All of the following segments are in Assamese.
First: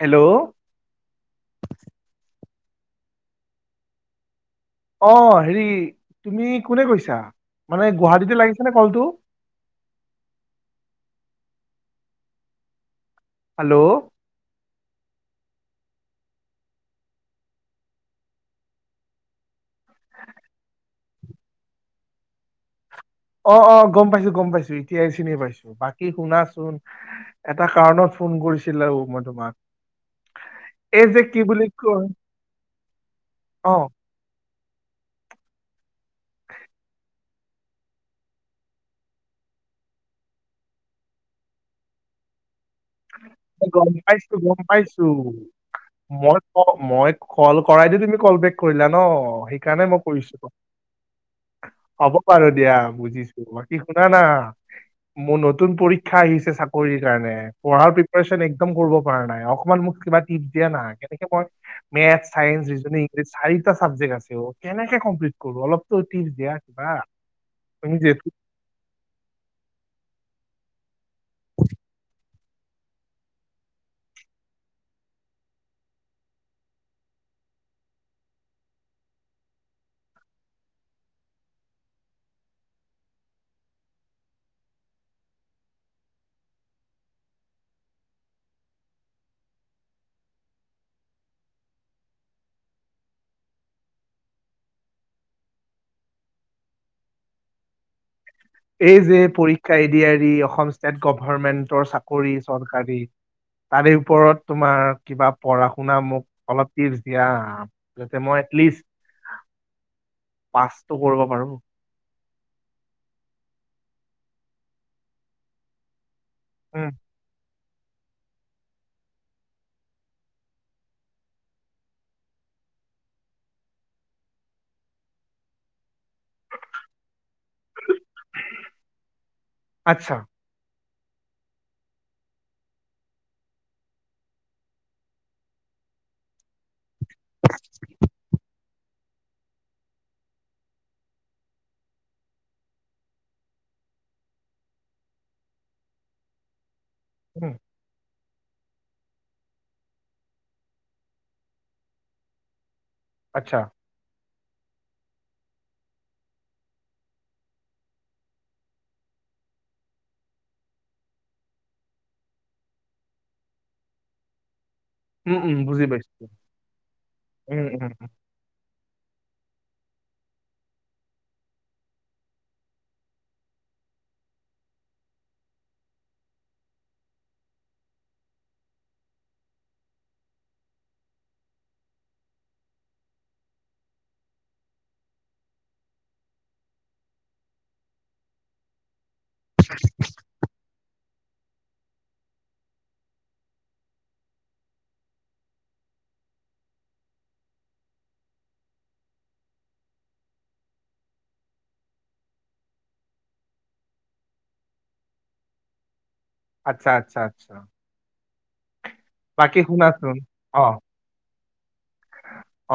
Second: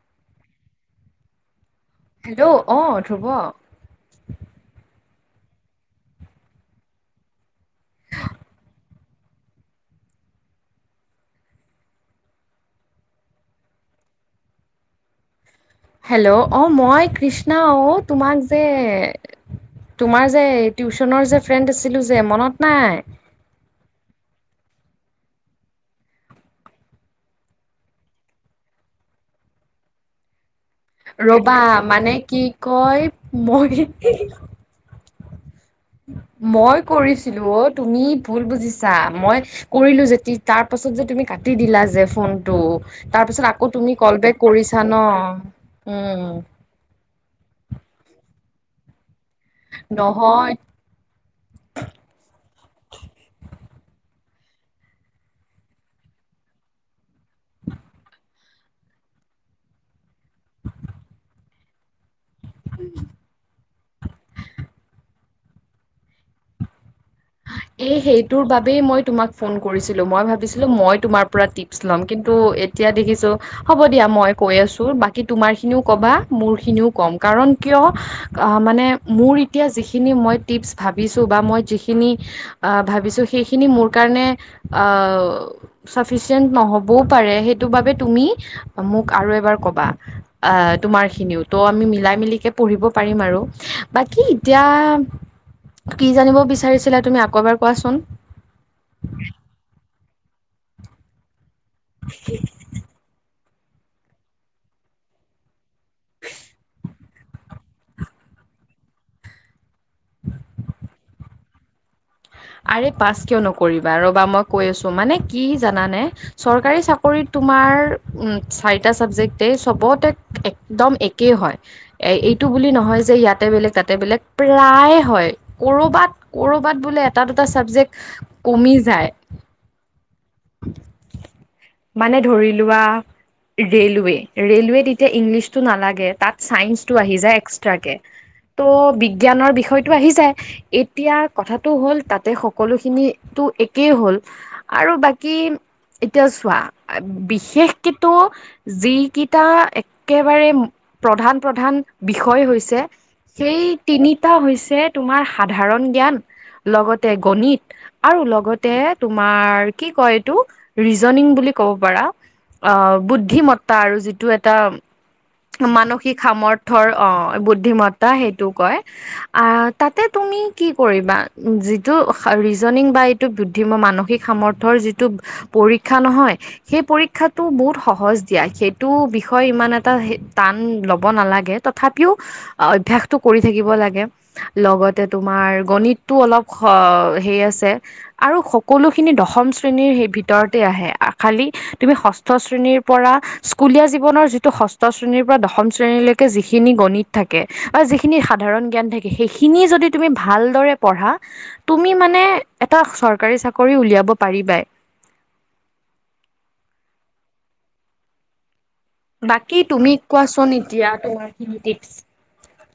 হেল্ল' হেল্ল' অ ধ্ৰুৱ অ হেৰি তুমি কোনে কৈছা মানে গুৱাহাটীতে লাগিছে নে কলটো হেল্ল' হেল্ল' অ মই কৃষ্ণা অ তোমাক যে তোমাৰ যে টিউচনৰ যে ফ্ৰেণ্ড আছিলো যে মনত নাই অ অ গম পাইছো গম পাইছো এতিয়া এই চিনি পাইছো বাকী শুনাচোন এটা কাৰণত ফোন কৰিছিলো মই তোমাক এই যে কি ৰবা বুলি কয় মানে কি কয় অ মই মই কৰিছিলো অ তুমি ভুল বুজিছা মই কৰিলো যে তাৰ পাছত যে তুমি কাটি দিলা যে ফোনটো। তাৰ পিছত আকৌ গম তুমি কল পাইছো বেক গম কৰিছা ন উম, অ মই কল কৰাই দি তুমি কল বেক কৰিলা ন সেইকাৰণে মই কৰিছো। নহয় হ'ব বাৰু দিয়া বুজিছো বাকি শুনা না? মোৰ নতুন পৰীক্ষা আহিছে চাকৰিৰ কাৰণে পঢ়াৰ পি পুৰেচন কৰিব পৰা নাই অকণমান মোক কিবা ট্ৰিপ দিয়া না কেনেকে মই মেঠ চাইেন্স, ৰিজন, ইংলিছ চাৰিটা চাবজেক্ট আছে কেনেকে কমপ্লিট কৰো অলপতো ট্ৰিপ দিয়া কিবা? এ তুমি যিহেতু সেইটোৰ বাবেই মই তোমাক ফোন কৰিছিলো মই ভাবিছিলো মই তোমাৰ পৰা টিপছ ল'ম কিন টো এতিয়া দেখিছো হ'ব দিয়া মই কৈ আছো বাকী তোমাৰ খিনিও কবা মোৰ খিনিও কম কাৰণ কিয় মানে মোৰ এতিয়া যিখিনি মই টিপছ ভাবিছোঁ বা মই যিখিনি আহ ভাবিছো সেইখিনি মোৰ কাৰণে আহ চাফিচিয়েট নহবও পাৰে সেইটো বাবে তুমি মোক আৰু এবাৰ কবা আহ তোমাৰ খিনিও ত' আমি মিলাই মিলিকে পঢ়িব পাৰিম আৰু বাকী এতিয়া কি জানিব বিচাৰিছিলা তুমি আকৌ এবাৰ কোৱাচোন এই যে পৰীক্ষা A D R E Assam state গভমেন্টৰ চাকৰি চৰকাৰী। তাৰে ওপৰত তোমাৰ কিবা পঢ়া শুনা‌ মোক অলপ টিপছ দিয়া? যতে মই এটলিষ্ট পাচটো কৰিব পাৰো। আৰে পাছ কিয় নকৰিবা ৰ'বা মই কৈ আছো মানে কি জানানে চৰকাৰী উম চক কৰি তোমাৰ চাৰিটা চাবজেক্টেই চবতে একদম একেই হয়। এ এইটো বুলি নহয় যে ইয়াতে বেলেগ তাতে বেলেগ প্ৰায়ে হয়। কৰবাত কৰবাত বোলে এটা দুটা চাবজেক্ট কমি যায়। আচ্ছা মানে ধৰি লোৱা ৰেলৱে ৰেলৱে এতিয়া ইংলিছটো নালাগে তাত চাইন্সটো আহি যায়। এক্সট্ৰাকে ত' বিজ্ঞানৰ বিষয়টো আহি যায়। এতিয়া কথাটো হ'ল তাতে সকলোখিনিটো একেই হ'ল আৰু বাক কি এতিয়া চোৱা উম বিশেষ কেতো যিকিটা এক্কেবাৰে প্ৰধান -প্ৰধান বিষয় হৈছে আচ্ছা সেই তিনিটা হৈছে। তোমাৰ সাধাৰণ জ্ঞান লগতে গণিত, আৰু লগতে তোমাৰ কি কয় এইটো ৰিজনিং বুলি ক'ব পাৰা। অ বুদ্ধিমত্তা আৰু যিটো এটা উম উম বুজি মানসিক পাইছো সামৰ্থ্যৰ অ, উম উম বুদ্ধিমত্তা সেইটো কয়। আ, তাতে তুমি কি কৰিবা যিটো ৰিজনং বাইট টো বুদ্ধিম মানসিক সামৰ্থ্যৰ যিটো পৰীক্ষা নহয় সেই পৰীক্ষাটো বহুত সহজ দিয়া সেইটো বিষয়ে ইমান এটা টান ল'ব নালাগে। তথাপিও অভ্যাসটো কৰি থাকিব লাগে। লগতে তোমাৰ গণিতটো অলপ স-সেই আছে। আৰু সকলোখিনি দশম শ্ৰেণীৰ সেই ভিতৰতে আহে খালি তুমি ষষ্ঠ শ্ৰেণীৰ পৰা স্কুলীয়া জীৱনৰ যিটো ষষ্ঠ শ্ৰেণীৰ পৰা দশম শ্ৰেণীলৈকে যিখিনি গণিত থাকে বা যিখিনি সাধাৰণ জ্ঞান থাকে সেইখিনি যদি তুমি ভালদৰে পঢ়া তুমি মানে এটা চৰকাৰী চাকৰি উলিয়াব পাৰিবাই। আচ্ছা- আচ্ছা -আচ্ছা। বাকী তুমি কোৱাচোন এতিয়া তোমাৰ কিনো টিপছ?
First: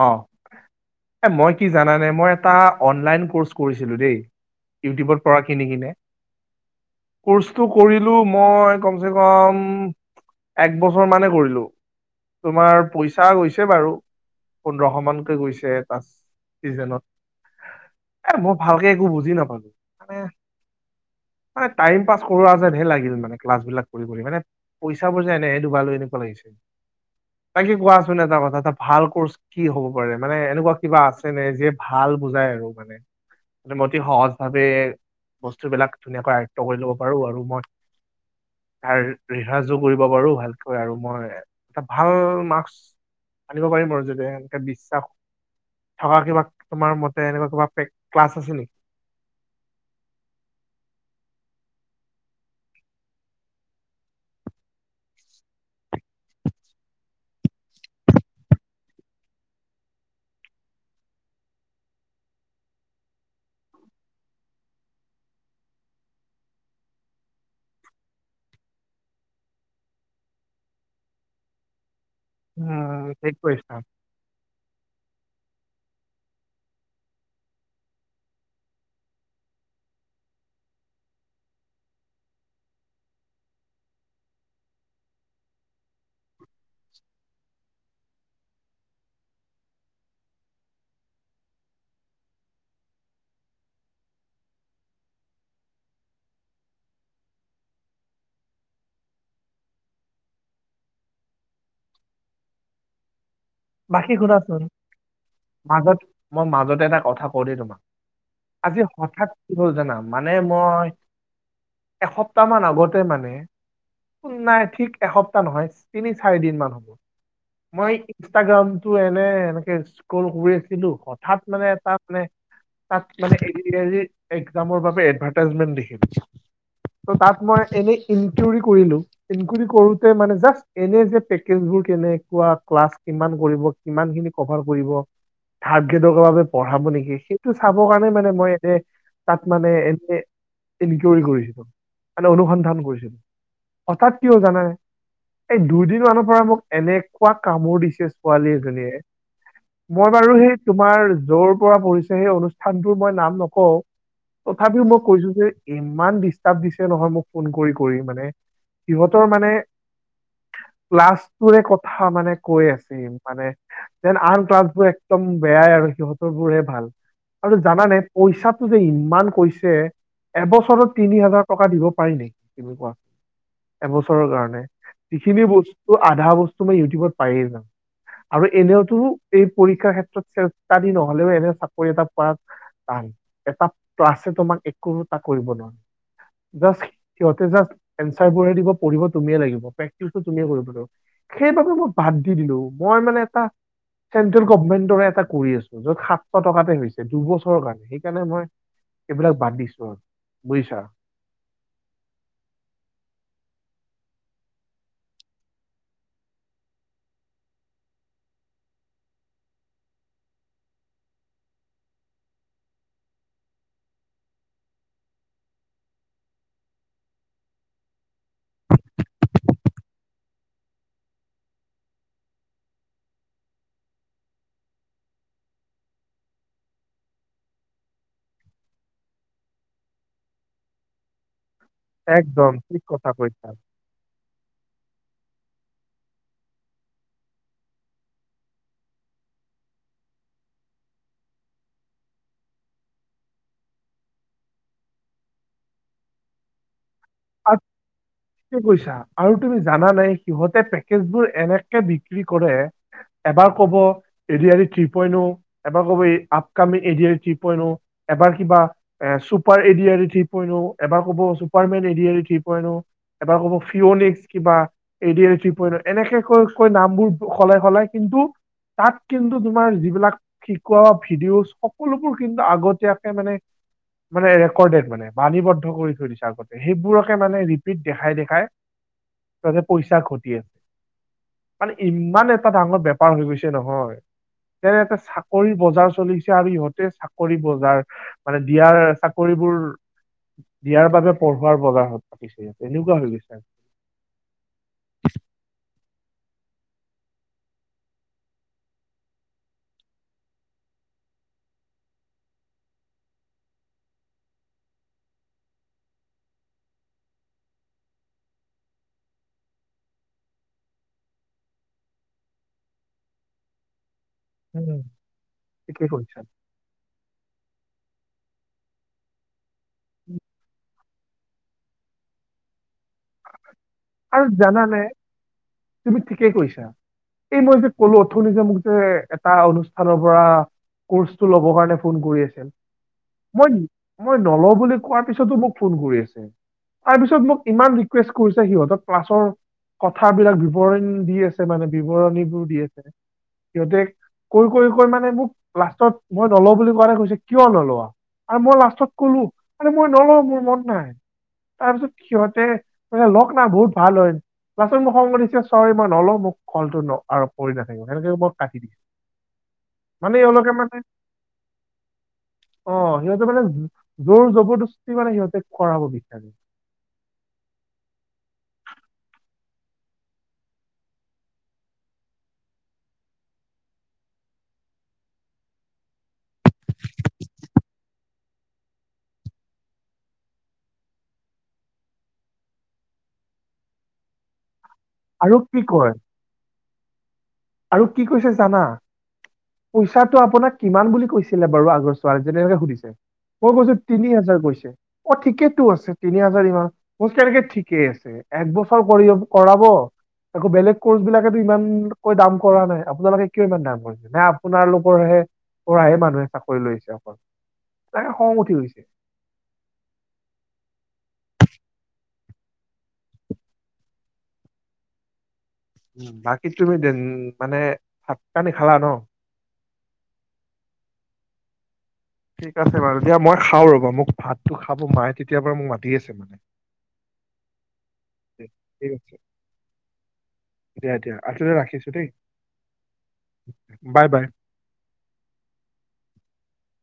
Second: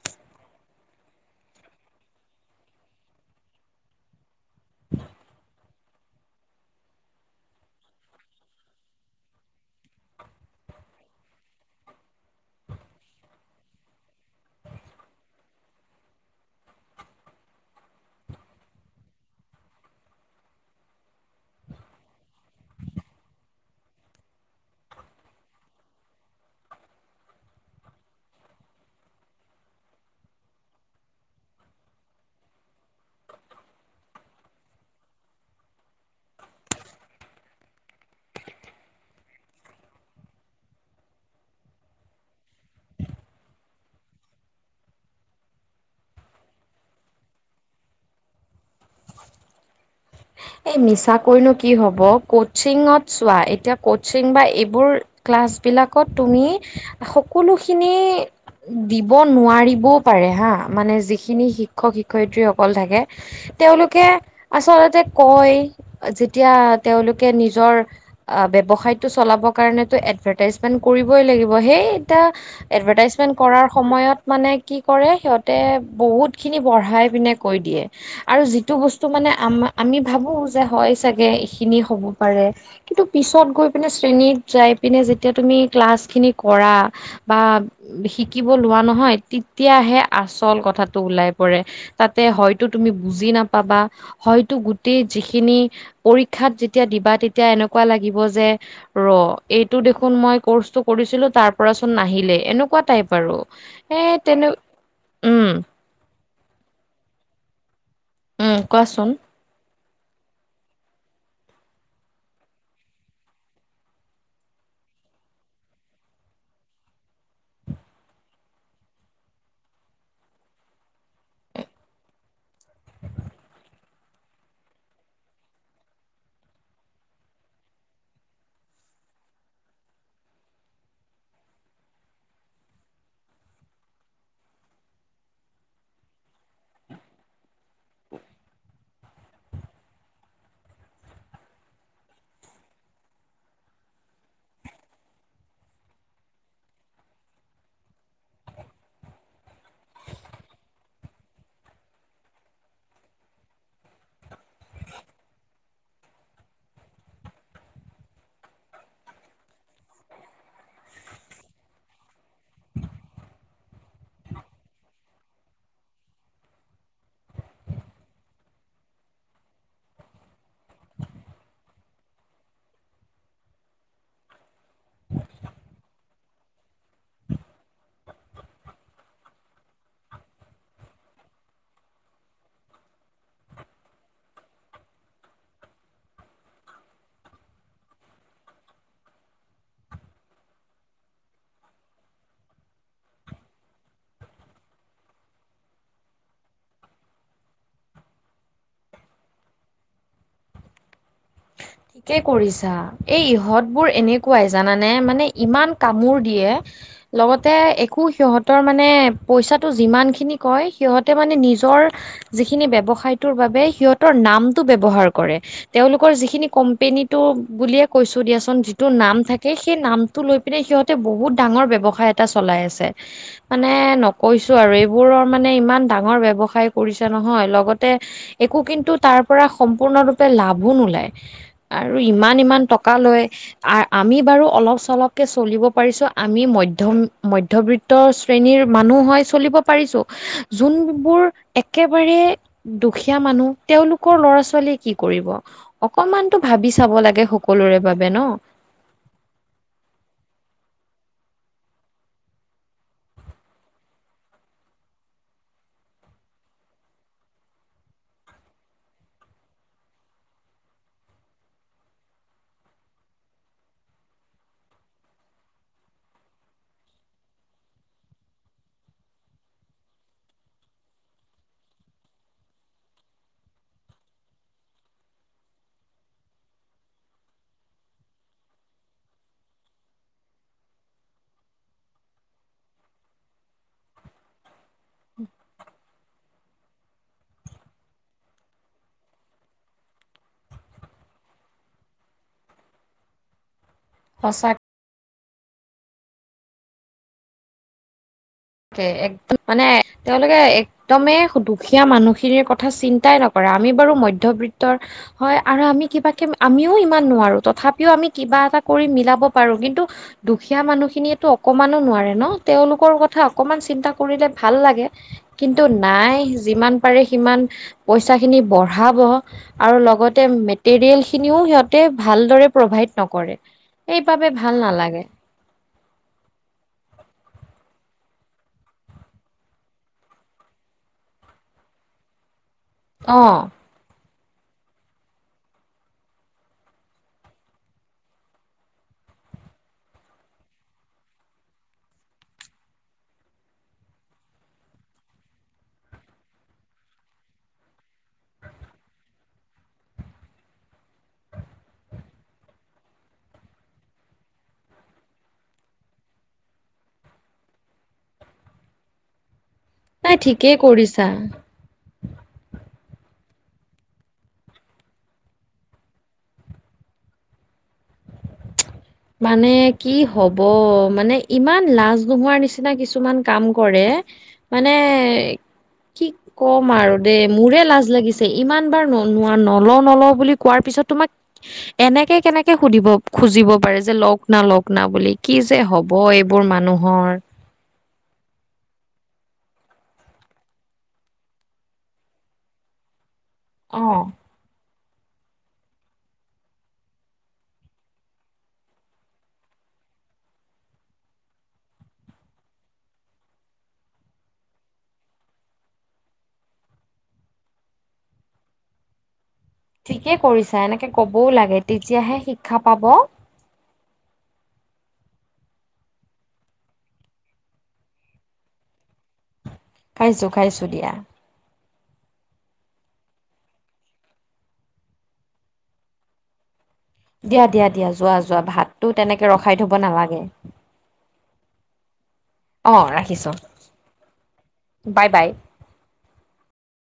অহ', এ মই কি জানানে মই এটা অনলাইন কৰ্চ কৰিছিলোঁ দেই ইউটিউবৰ পৰা কিনি কিনে। কৰ্চটো কৰিলো মই কমচে কম এক বছৰ মানে কৰিলোঁ তোমাৰ পইচা গৈছে বাৰু পোন্ধৰশ মানকে গৈছে এটা চিজেনত। এ মই ভালকে একো বুজি নাপালোঁ মানে মানে টাইম পাছ কৰোৱা যেন হে লাগিল মানে ক্লাছবিলাক কৰি -কৰি মানে পইচাবোৰ যে এনেহে দুবালো এনেকুৱা লাগিছে বাকী কোৱাচোন এটা কথা ভাল কৰ্চ কি হ'ব পাৰে মানে এনেকুৱা কিবা আছে নে যিয়ে ভাল বুজাই আৰু মানে? মানে মই অতি সহজ ভাৱে বস্তু বিলাক ধুনীয়াকৈ আয়ত্ব কৰি ল'ব পাৰো আৰু মই আৰ ৰিহাজো কৰিব পাৰো ভালকৈ আৰু মই এটা ভাল মাৰ্কচ আনিব পাৰিম আৰু যদি এনেকে বিশ্বাস থকা কিবা তোমাৰ মতে এনেকুৱা কিবা ক্লাছ আছে নেকি? এই মিছাকৈনো কি হ'ব কোচিঙত চোৱা এতিয়া কোচিং বা এইবোৰ ক্লাছবিলাকত তুমি সকলোখিনি দিব নোৱাৰিবও পাৰে হা মানে যিখিনি শিক্ষক -শিক্ষয়িত্ৰীসকল থাকে। তেওঁলোকে আচলতে কয় যেতিয়া তেওঁলোকে নিজৰ অ, ব্যৱসায়টো চলাব কাৰণেতো এডভাইটাইজমেণ্ট কৰিবই লাগিব সেই এটা উম, এডভাৰটাইজমেণ্ট ঠিক কৰাৰ কৰিছা সময়ত মানে কি কৰে সিহঁতে বহুতখিনি বঢ়াই পিনে কৈ দিয়ে। আৰু যিটো বস্তু মানে আমি ভাবোঁ যে হয় চাগে এইখিনি হ'ব পাৰে। কিন্তু পিছত গৈ পিনে শ্ৰেণীত যাই পিনে যেতিয়া তুমি ক্লাছ খিনি কৰা বা শিকিব লোৱা নহয় তেতিয়াহে আচল কথাটো ওলাই পৰে। তাতে হয়তো তুমি বুজি নাপাবা হয় হয়টো গোটেই যিখিনি পৰীক্ষাত যেতিয়া দিবা তেতিয়া এনেকুৱা লাগিব যে ৰ'এইটো দেখোন মই কৰ্চটো কৰিছিলোঁ তাৰ পৰাচোন নাহিলে এনেকুৱা টাইপ আৰু। এ বাখি তেনে শুনাছোন উম আগত মই মাজতে এটা কথা কওঁদে তোমাক উম আজি কোৱাচোন হঠাৎ কি হ'ল জানা, মানে মই, এসপ্তাহ মান আগতে মানে', উম', নাই ঠিক এসপ্তাহ নহয় তিনি-চাৰি দিন মান হ'ব, মই', ইনষ্টাগ্ৰামতো এনে, এনেকে স্ক্ৰল কৰি আছিলোঁ হঠাৎ মানে এটা মানে', তাত মানে এৰি দিয়ে যে এক্সামৰ বাবে এডভাৰ্টাইজমেন্ট দেখি পাইছোঁ', ত' তাত মই এনে ইনটিউৰি কৰিলোঁ। ইনকুৰি কৰোতে মানে জাচ এনে যে পেকেজবোৰ কেনেকুৱা ক্লাছ কিমান কৰিব কিমান খিনি কভাৰ কৰিব থাৰ্ড গ্ৰেডৰ বাবে পঢ়াব নেকি সেই টো চাব কাৰণে মানে মই এতে তাত মানে এনে ইনকিউৰী কৰিছিলোঁ, মানে অনুসন্ধান কৰিছিলোঁ', হঠাৎ কি হ'ল জানা নে, এই দুদিন মানৰ পৰা মোক এনেকুৱা কামোৰ দিছে', ছোৱালী এজনীয়ে', মই বাৰু সেই তোমাৰ যৰ পৰা পৰি়ছে সেই অনুষ্ঠানটোৰ মই নাম নকওঁ', তথাপিও মই কৈছোঁ যে, ইমান ডিষ্টাৰ্ব দিছে নহয় মোক ফোন কৰি- কৰি মানে', সিহঁতৰ মানে, ক্লাছটোৰে কথা মানে কৈ আছে', মানে যেন আন ক্লাছবোৰ একদম বেয়াই আৰু সিহঁতৰ বোৰহে ভাল', আৰু জানানে পইচাটো যে ইমান কৈছে', এবছৰত তিনি হাজাৰ টকা দিব পাৰি নেকি তুমি কোৱা? এবছৰৰ কাৰণে, যিখিনি বস্তু আধা বস্তু মই ইউটিউবত পায়েই যাম', আৰু এনেওতো এই পৰীক্ষাৰ ক্ষেত্ৰত চেলফ ষ্টাডি নহ'লেও এনে চাকৰি এটা পাম', পাম, এটা ক্লাছে তোমাক একো এটা কৰিব নোৱাৰো জাষ্ট', সিহঁতে জাষ্ট, এনচাৰবোৰহে দিব, পঢ়িব তুমিয়ে লাগিব, পেক্টিছো তুমিয়ে কৰিব লাগিব', সেইবাবে মই বাদ দি দিলোঁ, মই মানে এটা', চেন্ট্ৰেল গভমেণ্টৰে এটা কৰি আছোঁ, য'ত সাতশ টকাতে হৈছে দুবছৰ কাৰণে সেইকাৰণে মই', এইবিলাক বাদ দিছোঁ আৰু বুজিছা', [unintelligible] তাকে কৰিছা, এই ইহঁত বোৰ এনেকুৱাই জানানে, মানে ইমান কামোৰ দিয়ে', লগতে একো সিহঁতৰ মানে, পইচাটো যিমানখিনি কয় সিহঁতে মানে নিজৰ', যিখিনি ব্যৱসায়টোৰ বাবে সিহঁতৰ নামটো বব্যবহাৰ কৰে, তেওলোক', কৈ যিখিনি কম্পেনীটো বুলিয়ে কৈছোঁ দিয়াচোন যিটো নাম থাকে সেই নাম', নামটো লৈ পিনে সিহঁতে বহুত ডাঙৰ ব্যৱসায় এটা চলাই আছে', মানে ন কৈছোঁ আৰু এইবোৰৰ মানে ইমান ডাঙৰ ব্যৱসায় কৰিছে নহয় লগতে', একো কিন্তু তাৰ পৰা সম্পূৰ্ণৰূপে লাভো নোলায়', আৰু ইমান- একদম ইমান ঠিক টকা কথা লৈ, কৈছা আ', আমি বাৰু অলপ- চলপকে চলিব পাৰিছোঁ, আমি মধ্যয়ম- মধ্যবিত্তৰ', শ্ৰেণীৰ মানুহ হয় চলিব পাৰিছোঁ, যোনবোৰ একেবাৰে', দুখীয়া মানুহ, তেওঁলোকৰ ল'ৰা-ছোৱালী কি কৰিব? অকমানতো ভাবি চাব লাগে, সকলোৰে বাবে ন', তুমি বুজিছা আৰু তুমি জানানাই সিহঁতে পেকেজ বোৰ এনেকে বিক্ৰী কৰে', এবাৰ ক'ব', A D I D three point O, এবাৰ ক'ব এই upcoming A D I D three point O, এবাৰ কিবা', এ super A D I D three point O এবাৰ ক'ব superman A D I D three point O ', এবাৰ ক'ব ফিঅনিক্স কিবা', এ ডি আই ডি পৰ এনেকে কৈ- কৈ নামবোৰ সলাই - সলাই কিন্তু', তাত কিন্তু তোমাৰ যিবিলাক', শিকোৱা ভিডিঅ' চব, সকলোবোৰ কিন্তু আগতীয়াকে মানে', মানে ৰেকৰ্ডেড মানে বাণীবদ্ধ কৰি থৈ দিছে আগতে', সেইবোৰকে মানে ৰিপিট দেখাই - দেখাই, তাহঁতে পইচা ঘটি আছে', মানে ইমান এটা ডাঙৰ বেপাৰ হৈ গৈছে নহয়', তেনে, এটা চাকৰি বজাৰ চলিছে আৰু ইহঁতে চাকৰি বজাৰ', মানে দিয়াৰ, চাকৰিবোৰ দিয়াৰ বাবে', পঢ়োৱাৰ বজাৰত পাতিছে ইয়াত এনেকুৱা হৈ গৈছে আৰু। সঁচাক কে, একদম মানে তেওলোকে একদমে দুখীয়া মানুহখিনিৰ কথা চিন্তাই নকৰে আমি বাৰু মধ্যবিত্তৰ হয় আৰু আমি কিবাকে‌ ম', আমিও ইমান নোৱাৰো তথাপিও আমি কিবা এটা কৰি মিলাব পাৰোঁ কিন্তু', দুখীয়া মানুহখিনিয়েতো অকমানো নোৱাৰে ন তেওঁওলোকৰ কথা অ', অকমান চিন্তা কৰিলে ভাল উম। লাগে, কিন্তু ঠিকে কৈছা নাই যিমান', পাৰে সিমান, পইচাখিনি বঢ়াব আৰু লগতে মেটেলিয়ালখিনি', খিনিও সিহঁতে ভালদৰে প্ৰভাইড নকৰে, আৰু সেইবাবে ভাল জানানে নালাগে। তুমি ঠিকেই কৈছা, এই মই যে কলো অথনি যে মোক যে এটা অনুষ্ঠানৰ পৰা কৰ্চটো লব কাৰণে ফোন কৰি আছিল। অ মই মই নলওঁ বুলি কোৱাৰ পিছতো মোক ফোন কৰি আছে। তাৰ পিছত মোক ইমান ৰিকুৱেষ্ট কৰিছে সিহঁতক ক্লাছৰ কথাবিলাক বিৱৰণ দি আছে, মানে বিৱৰণীবোৰ দি আছে সিহঁতে কৈ - কৈ - কৈ মানে মোক লাষ্টত মই নলওঁ বুলি কোৱা ন কৈছে কিয় নলোৱা। আৰু মই লাষ্টত কলো, আৰে মই নলওঁ মোৰ মন নাই। তাৰপিছত সিহঁতে মানে লগ না বহুত ভাল হয়, লাষ্টত মোৰ খং উঠিছে। চ মই নলও মোক কলটো কৰি নাথাকিব সেনেকে মই কাটি দি মানে নাই এওঁলোকে ঠিকেই মানে, কৰিছা অঁ, সিহঁতে মানে জোৰ জবৰদস্তি মানে সিহঁতে কৰাব বিচাৰে। মানে কি হব মানে ইমান লাজ নোহোৱাৰ নিচিনা কিছুমান কাম কৰে। মানে কি কম আৰু দেই, মোৰে লাজ লাগিছে। ইমান বাৰ ন নোৱা নলও - নলও বুলি কোৱাৰ পিছত তোমাক। এনেকে কেনেকে সুধিব খুজিব পাৰে। যে লওক না লওক না বুলি আৰু কি যে কয় হ'ব এইবোৰ মানুহৰ। আৰু কি কৈছে জানা। পইচাটো আপোনাক কিমান বুলি কৈছিলে বাৰু আগৰ ছোৱালীজনী এনেকে সুধিছে। মই কৈছো অ তিনি হাজাৰ কৈছে অ ঠিকেই আছে তিনি হাজাৰ ইমান ক এনেকে ঠিকেই আছে। এক বছৰ কৰি কৰাব আকৌ বেলেগ কৰ্চ বিলাকেতো ইমান- কৈ দাম কৰা নাই আপোনালোকে কিয় ইমান দাম কৰিছে নে আপোনাৰালোকৰহে- পৰাহে মানুহে চাকৰি লৈছে অকল এনেকে খং উঠি গৈছে। ঠিকে কৰিছা এনেকে ক'বও লাগে তেতিয়াহে শিক্ষা পাব। উম, বাকী তুমি মানে ভাতপানী খালা ন? খাইছো-খাইছো দিয়া। ঠিক আছে বাৰু দিয়া, মই খাওঁ ৰ'বা মোক ভাতটো খাব মায়ে তেতিয়াৰ মোক মাতি আছে মানে দিয়া- দিয়া -দিয়া যোৱা যোৱা ভাতো ঠিক আছে তেনেকে ৰখাই থব নালাগে দিয়া - দিয়া আতে ৰাখিছো দেই। অঁ, ৰাখিছো বাই বাই বাই - বাই।